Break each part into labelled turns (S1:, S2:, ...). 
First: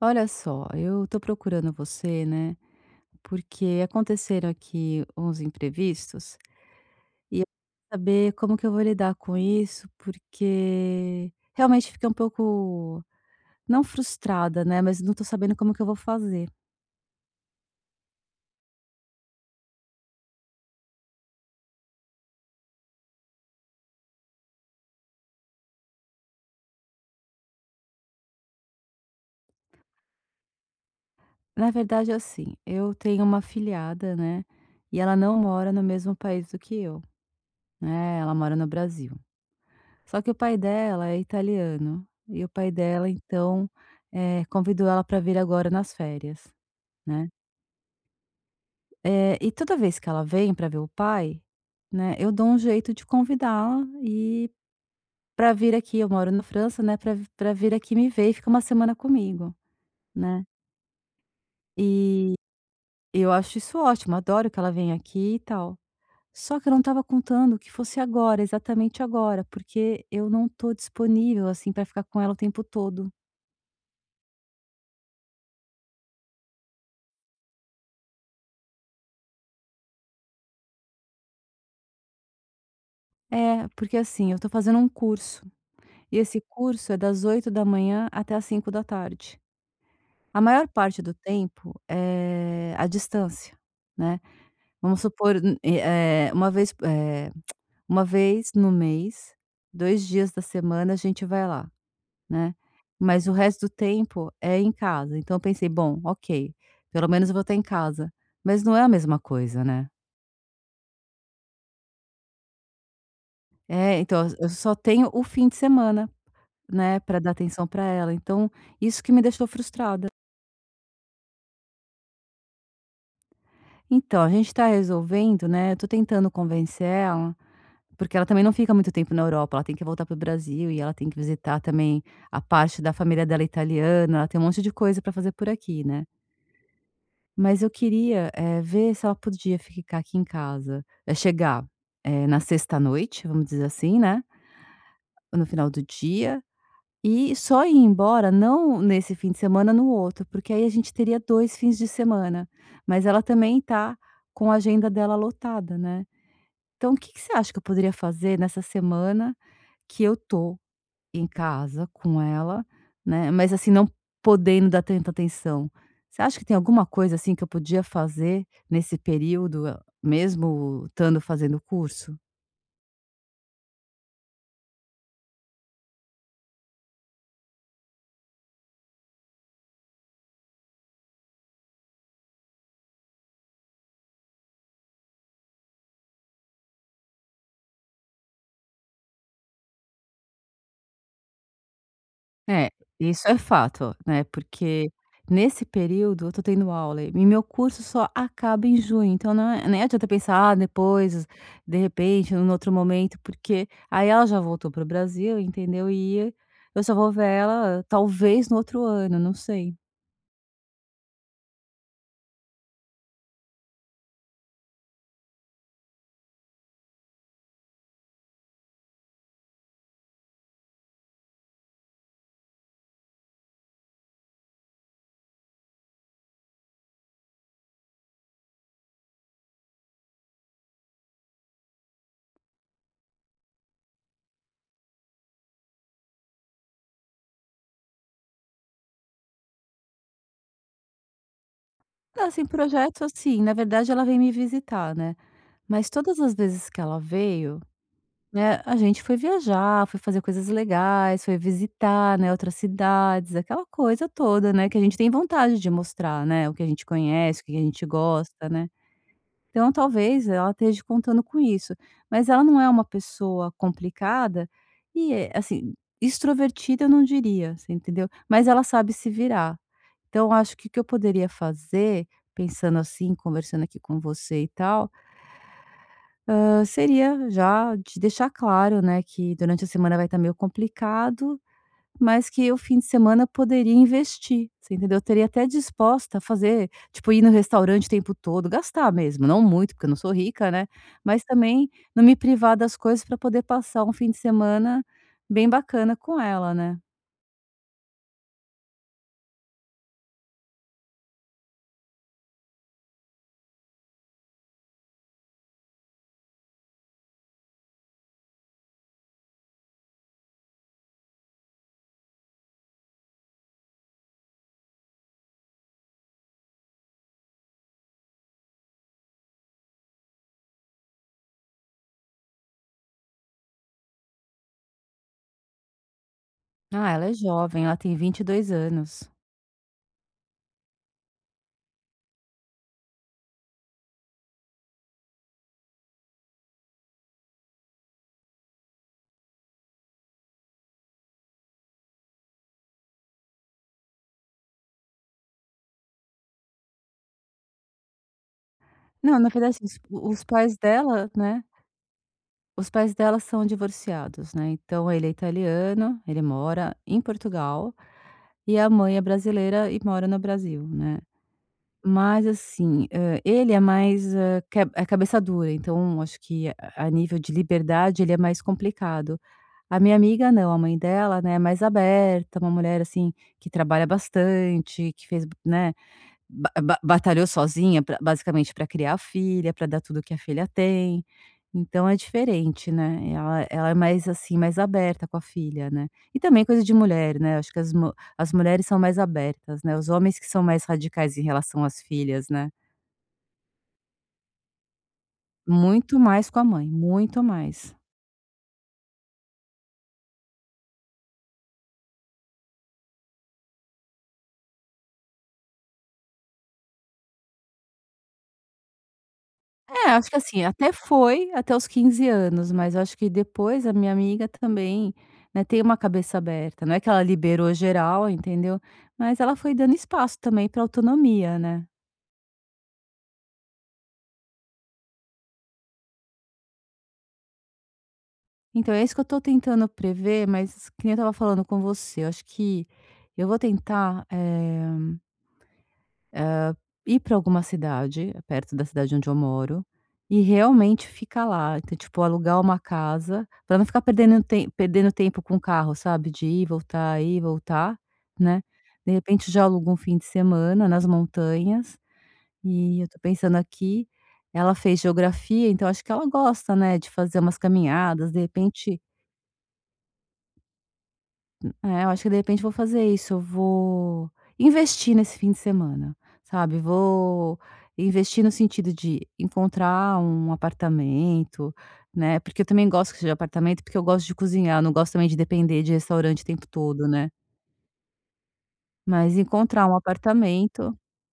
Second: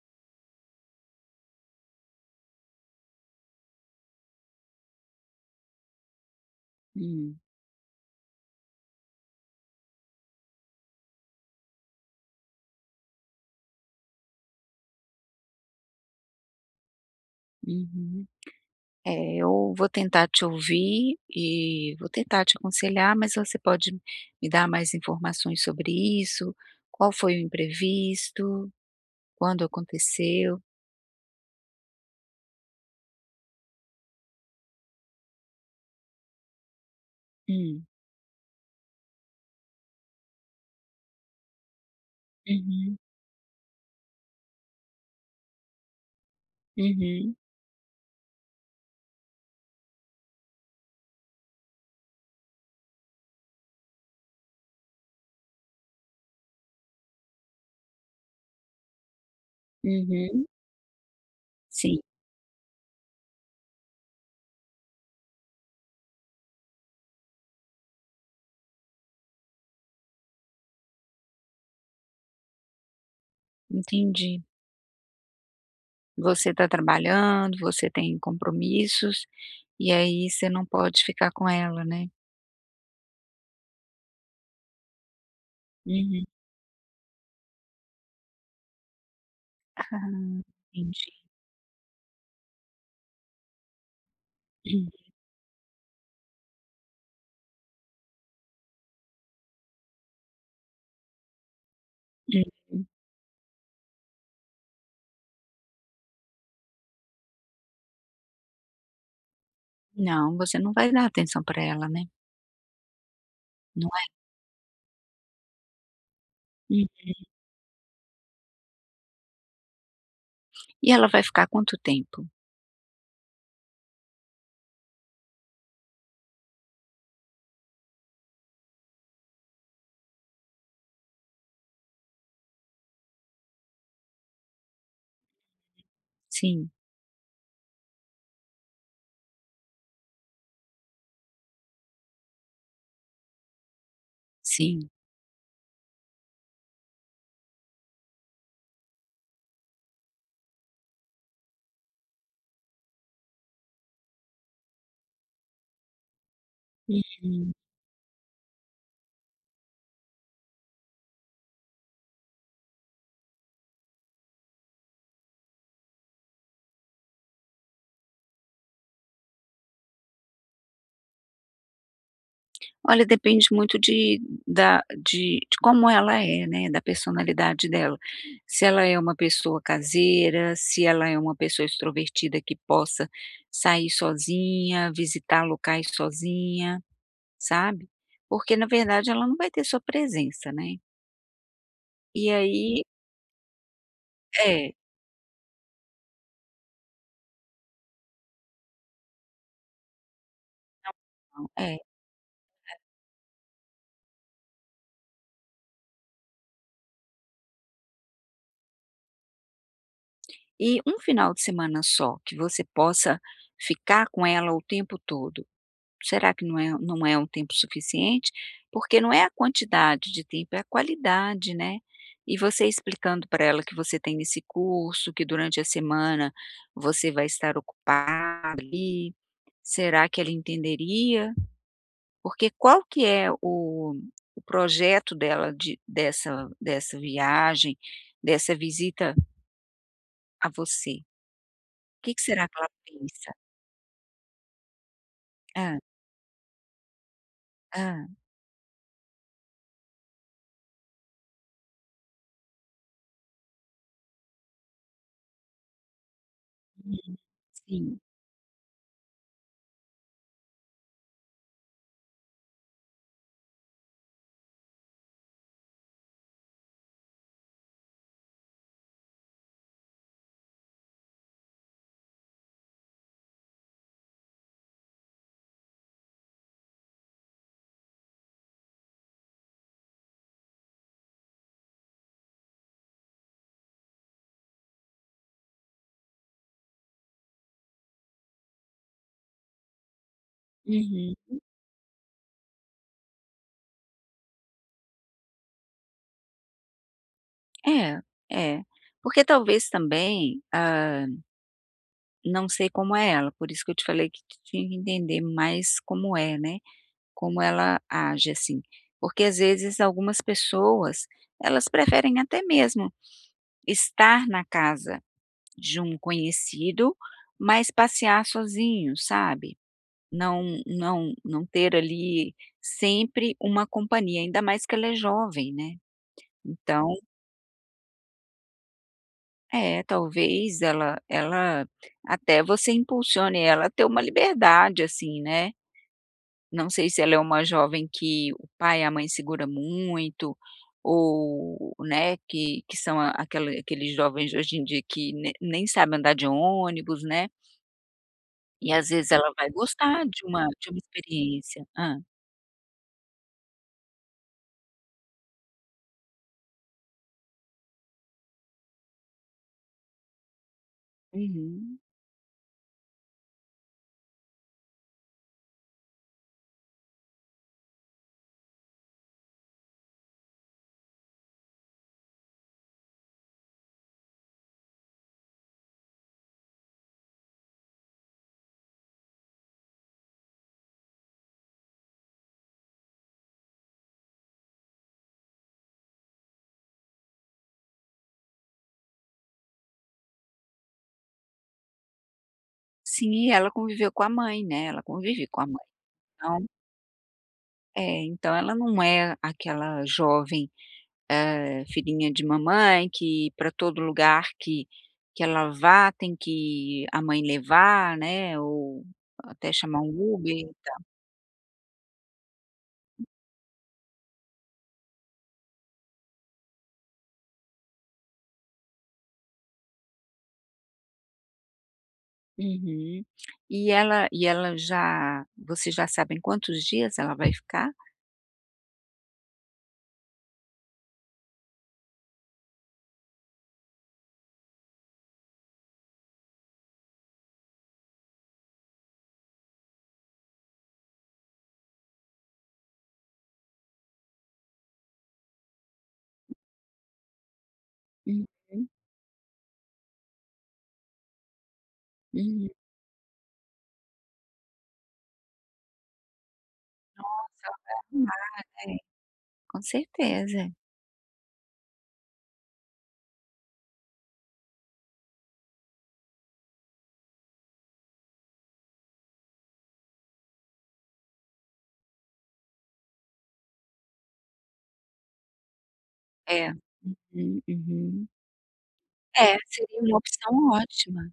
S1: Olha só, eu tô procurando você, né? Porque aconteceram aqui uns imprevistos
S2: Hum,
S1: e eu quero saber como que eu vou lidar com isso, porque realmente fiquei um pouco, não frustrada, né? Mas não tô sabendo como que eu vou fazer.
S2: uhum. É, eu vou tentar te ouvir e vou tentar te aconselhar, mas você pode me dar mais informações sobre isso? Qual foi o imprevisto? Quando aconteceu?
S1: Na verdade, assim, eu tenho uma afilhada, né? E ela não mora no mesmo país do que eu,
S2: Hum,
S1: né? Ela mora no Brasil. Só que o pai dela é italiano e o pai
S2: uhum,
S1: dela, então, convidou ela para vir agora nas férias, né?
S2: uhum,
S1: E toda vez que ela vem para ver o pai, né, eu dou um jeito de convidá-la e para vir aqui, eu moro na França, né, para vir aqui me ver e ficar uma semana comigo, né.
S2: uhum. Sim,
S1: E eu acho isso ótimo, adoro que ela venha aqui e tal. Só que eu não estava contando que fosse agora, exatamente agora, porque eu não tô disponível, assim, para ficar com ela o tempo todo.
S2: entendi. Você está trabalhando, você tem compromissos, e aí você não pode ficar com ela, né?
S1: É, porque assim, eu tô fazendo um curso, e
S2: Uhum.
S1: esse curso é das 8 da manhã até às da tarde. A
S2: Hum,
S1: maior parte do
S2: entendi.
S1: tempo é a distância, né.
S2: Uhum.
S1: Vamos supor, uma vez no mês, 2 dias da semana a gente vai lá, né. Mas o resto do tempo é em casa, então eu pensei: "Bom, ok, pelo menos eu vou estar em casa", mas não é a mesma coisa, né.
S2: Não, você não vai dar atenção para ela, né? Não
S1: É, então eu só tenho o fim de semana, né,
S2: é?
S1: para dar atenção para ela, então isso que me deixou frustrada.
S2: E ela vai ficar quanto tempo?
S1: Então, a gente está resolvendo, né, eu tô tentando convencer ela. Porque ela também não fica muito tempo na Europa, ela tem que voltar para o Brasil e ela tem que visitar também a parte da família dela italiana, ela tem um monte de coisa para fazer por aqui, né.
S2: Sim,
S1: Mas eu queria, ver se ela podia ficar aqui em casa, chegar, na sexta noite, vamos dizer assim, né,
S2: sim.
S1: ou no final do dia, e só ir embora não nesse fim de semana, no outro, porque aí a gente teria 2 fins de semana, mas ela também tá com a agenda dela lotada, né. Então o que que você
S2: Uhum.
S1: acha que eu poderia fazer nessa semana que eu tô em casa com ela, né, mas assim, não podendo dar tanta atenção. Você acha que tem alguma coisa, assim, que eu podia fazer nesse período, mesmo estando fazendo o curso?
S2: Olha, depende muito de da de como ela é, né, da personalidade dela. Se ela é uma pessoa caseira, se ela é uma pessoa extrovertida que possa sair sozinha, visitar locais sozinha, sabe. Porque na verdade ela não vai ter sua presença, né. E
S1: É,
S2: aí
S1: isso é fato, né,
S2: é,
S1: porque nesse período eu tô tendo aula e meu curso só acaba em junho, então não é nem adianta pensar: "Ah, depois,
S2: não, é.
S1: de repente, em um outro momento", porque aí ela já voltou para o Brasil, entendeu, e eu só vou ver ela talvez no outro ano, não sei.
S2: E um final de semana só que você possa ficar com ela o tempo todo. Será que não é um tempo suficiente? Porque não é a quantidade de tempo, é a qualidade, né. E você explicando para ela que você tem esse curso, que durante a semana você vai estar ocupado, ali, será que ela entenderia? Porque qual que é o projeto dela de dessa dessa viagem, dessa visita a você? O que que
S1: Não,
S2: será
S1: assim,
S2: que ela
S1: projeto
S2: pensa?
S1: assim, na verdade ela vem me visitar, né,
S2: Ah,
S1: mas todas as vezes que ela veio,
S2: ah,
S1: né, a gente foi viajar, foi fazer coisas legais, foi visitar, né, outras cidades, aquela coisa toda, né, que a gente tem vontade de mostrar, né, o que a gente
S2: uhum.
S1: conhece, o que a gente
S2: Sim.
S1: gosta, né. Então talvez ela esteja contando com isso, mas ela não é uma pessoa complicada e, é, assim, extrovertida eu não diria, você entendeu, mas ela sabe se virar. Então, eu acho que o que eu poderia fazer, pensando assim, conversando aqui com você e tal, seria já de deixar claro, né, que durante a semana vai estar meio complicado, mas que o fim de semana eu poderia investir, você entendeu? Eu teria até disposta a fazer, tipo, ir no restaurante o tempo todo, gastar mesmo, não muito, porque eu não sou rica, né,
S2: Uhum.
S1: mas também não me privar das coisas para poder passar um fim de semana bem bacana com ela, né.
S2: É, é. Porque talvez também, ah, não sei como é ela, por isso que eu te falei que ti tinha que entender mais como é, né, como ela age, assim. Porque às vezes algumas pessoas, elas preferem até mesmo estar na casa de um conhecido, mas passear sozinho, sabe. Não ter ali sempre uma companhia, ainda mais que ela é jovem, né, então
S1: Ah, ela é jovem, ela tem 22 anos.
S2: é, talvez ela até você impulsione ela a ter uma liberdade, assim, né. Não sei se ela é uma jovem que o pai e a mãe segura muito, ou, né, que são a aquela aqueles jovens de hoje em dia que ne nem sabem andar de ônibus, né. E às vezes
S1: Não, na
S2: ela vai
S1: verdade, assim, os
S2: gostar de
S1: os
S2: uma
S1: pais
S2: de uma
S1: dela, né,
S2: experiência. Hã.
S1: os pais dela são divorciados, né, então ele é italiano, ele mora em Portugal, e a mãe é brasileira e mora no Brasil, né.
S2: Uhum.
S1: Mas assim, ele é mais, que é cabeça dura, então acho que a nível de liberdade ele é mais complicado. A minha amiga não, a mãe dela, né, é mais aberta, uma mulher, assim, que trabalha bastante, que fez, né. Ba ba batalhou sozinha pra basicamente para criar a filha, para dar tudo que a filha tem, então é diferente, né, ela ela é mais, assim, mais aberta com a filha, né. E também coisa de mulher, né, acho que as mulheres são mais abertas, né, os homens que são mais radicais em relação às filhas, né.
S2: Sim, e ela conviveu com a mãe, né, ela convive com a mãe,
S1: Muito mais
S2: então
S1: com a mãe, muito mais.
S2: é, então ela não é aquela jovem. Eh, filhinha de mamãe, que para todo lugar que ela vá tem que a mãe levar, né, ou até chamar um
S1: É, acho que
S2: Uber
S1: assim,
S2: e
S1: até
S2: tal.
S1: foi até os 15 anos, mas eu acho que depois a minha amiga também, né, tem uma cabeça aberta. Não é que ela liberou geral, entendeu? Mas ela foi dando espaço também para autonomia, né?
S2: Uhum. E ela já vocês já sabem quantos dias ela vai ficar?
S1: Então é isso que eu tô tentando prever, mas que nem eu estava falando com você, eu acho que eu vou tentar, ir para alguma cidade, perto da cidade onde eu moro, e realmente ficar lá. Então, tipo, alugar uma casa, para não ficar perdendo tempo com o carro, sabe, de ir voltar,
S2: Uhum,
S1: né. De repente, já alugo um fim de semana nas montanhas,
S2: uhum.
S1: e eu tô pensando aqui, ela fez geografia, então acho que ela gosta, né, de fazer
S2: Nossa,
S1: umas
S2: ela vai
S1: caminhadas, de
S2: arrumar, é,
S1: repente.
S2: com certeza.
S1: É, eu acho que de repente vou fazer isso, eu vou investir nesse fim de semana, sabe, vou investir no sentido de encontrar um apartamento, né, porque eu também gosto que seja apartamento, porque eu gosto de cozinhar, eu não gosto também de depender de restaurante o tempo
S2: É.
S1: todo, né.
S2: Uhum, uhum.
S1: Mas
S2: É,
S1: encontrar um
S2: seria uma opção
S1: apartamento,
S2: ótima,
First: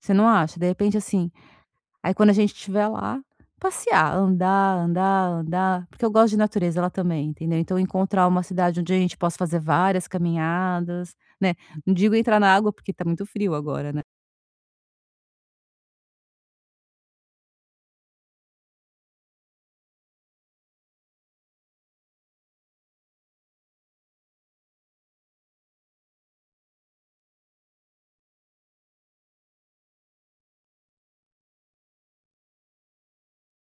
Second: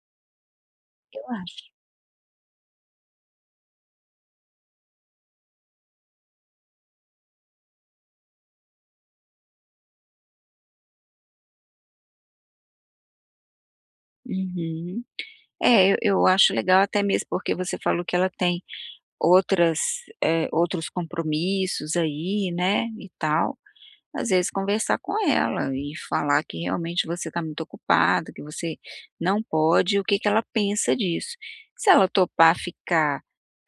S1: você não acha? De repente,
S2: eu
S1: assim,
S2: acho.
S1: aí quando a gente estiver lá, passear, andar, andar, andar, porque eu gosto de natureza lá também, entendeu. Então encontrar uma cidade onde a gente possa fazer várias caminhadas, né. Não digo entrar na água, porque tá muito frio agora, né.
S2: Uhum. É, eu acho legal até mesmo porque você falou que ela tem outras, eh, outros compromissos aí, né, e tal. Às vezes conversar com ela e falar que realmente você está muito ocupado, que você não pode, o que que ela pensa disso. Se ela topar ficar,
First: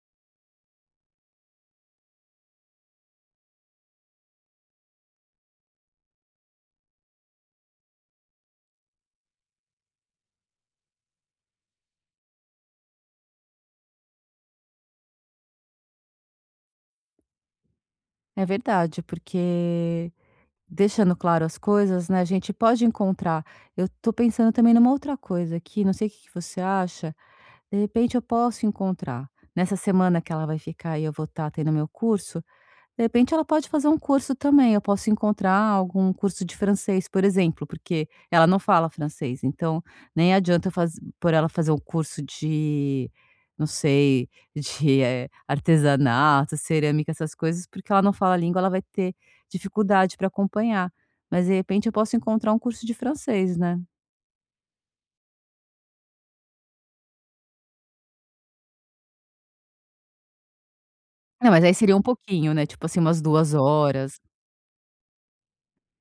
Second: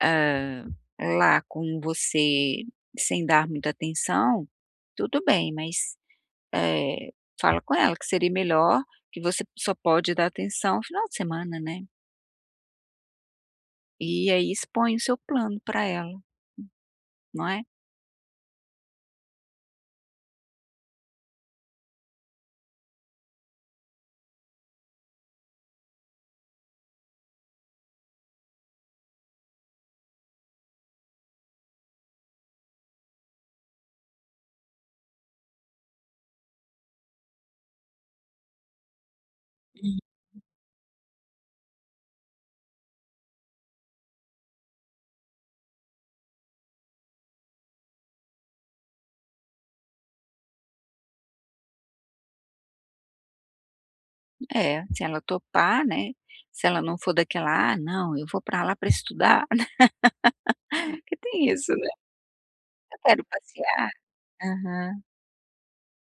S2: hã, lá com você sem dar muita atenção, tudo bem, mas, eh, fala com ela que seria melhor, que você só pode dar atenção no final de semana, né. E aí expõe o seu plano para ela, não é?
S1: É verdade, porque deixando claro as coisas, né, a gente pode encontrar. Eu tô pensando também numa outra coisa aqui, não sei o que que você acha, de repente eu posso encontrar, nessa semana que ela vai ficar e eu vou estar tendo meu curso. De repente ela pode fazer um curso também, eu posso encontrar algum curso de francês, por exemplo, porque ela não fala francês, então nem adianta faz por ela fazer um curso de, não sei, de, artesanato, cerâmica, essas coisas, porque ela não fala a língua, ela vai ter dificuldade para acompanhar. Mas de repente eu posso encontrar um curso de francês, né.
S2: É, se ela topar, né, se ela não for daquela: "Ah, não, eu vou pra lá pra estudar", né, porque tem
S1: Não, mas
S2: isso,
S1: aí
S2: né,
S1: seria um pouquinho, né, tipo
S2: "eu
S1: assim umas
S2: quero
S1: 2
S2: passear".
S1: horas,
S2: Aham.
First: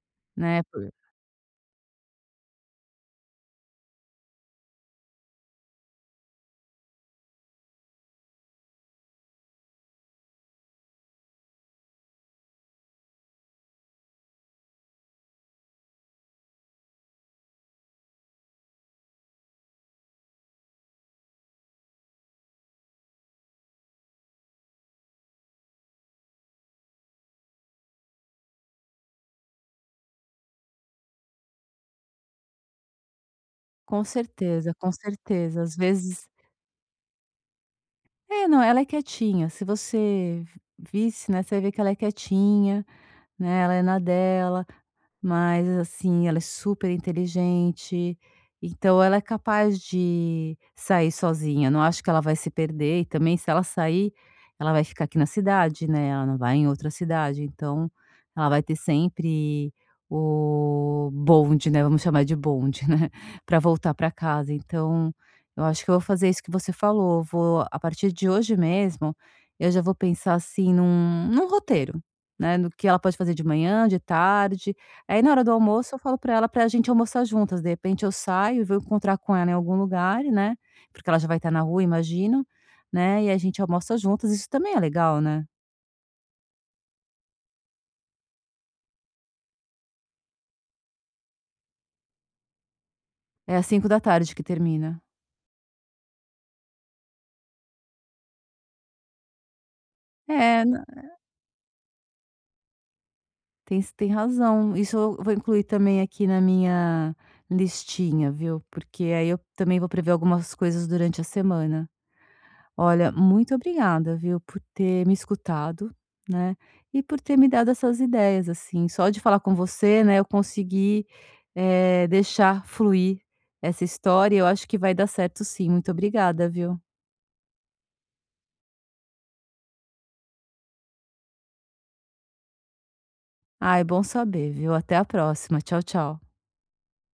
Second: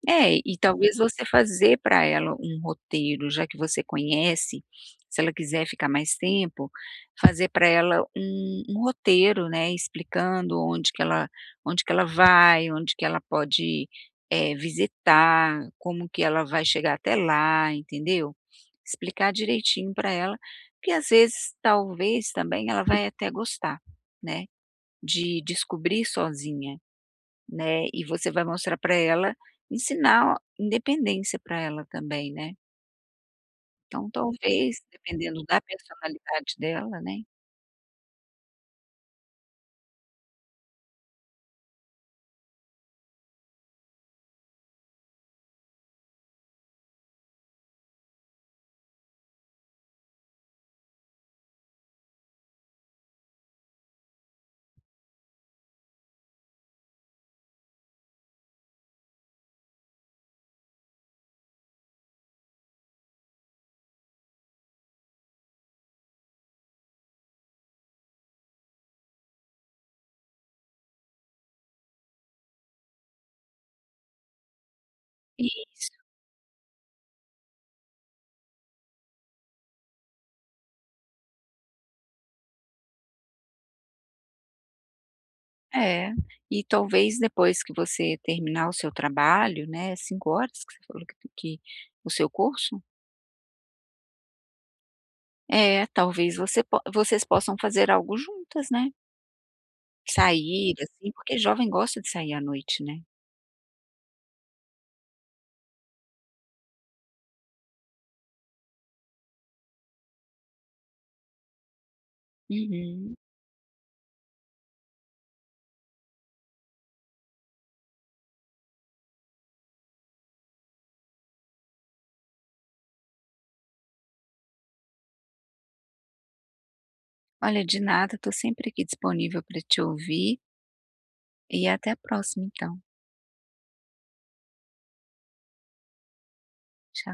S2: É, e
S1: né, por
S2: talvez você fazer para ela um roteiro, já que você conhece, se ela quiser ficar mais tempo, fazer para ela um roteiro, né, explicando onde que ela vai, onde que ela pode, eh, visitar, como que ela vai chegar até lá, entendeu? Explicar direitinho para ela, porque às vezes, talvez também ela vai até gostar, né, de descobrir sozinha. Né, e você vai mostrar para ela, ensinar independência para ela também, né. Então talvez,
S1: com
S2: dependendo da
S1: certeza, às vezes.
S2: personalidade dela, né.
S1: É, não, ela é quietinha. Se você visse, né, você vê que ela é quietinha, né, ela é na dela, mas assim, ela é super inteligente, então ela é capaz de sair sozinha, não acho que ela vai se perder e também se ela sair, ela vai ficar aqui na cidade, né, ela não vai em outra cidade, então ela vai ter sempre o bonde, né, vamos chamar de bonde, né, para voltar para casa, então eu acho que eu vou fazer isso que você falou, vou a partir de hoje mesmo, eu já vou pensar assim num roteiro. Né, no que ela pode fazer de manhã, de tarde. Aí na hora do almoço
S2: Isso,
S1: eu falo para ela para a gente almoçar juntas, de repente eu saio e vou encontrar com ela em algum lugar, né, porque ela já vai estar na rua imagino, né, e a gente almoça juntas, isso também é legal, né.
S2: é. E talvez depois que você terminar o seu trabalho, né, 5 horas que você falou que o seu curso?
S1: É às 5 da tarde que termina.
S2: É, talvez vocês possam fazer algo juntas, né.
S1: É,
S2: Sair,
S1: na
S2: assim, porque jovem gosta de sair à noite, né.
S1: tem razão, isso eu vou incluir também aqui na minha listinha, viu, porque aí eu também vou prever algumas coisas durante a semana. Olha,
S2: Uhum.
S1: muito obrigada, viu, por ter me escutado, né, e por ter me dado essas ideias, assim. Só de falar com você, né, eu consegui, deixar fluir essa história e eu acho que vai dar certo sim. Muito obrigada, viu.
S2: Olha, de nada, estou sempre aqui disponível para te ouvir, e até a próxima então.
S1: Ah, é bom saber, viu. Até a próxima. Tchau, tchau.
S2: Tchau.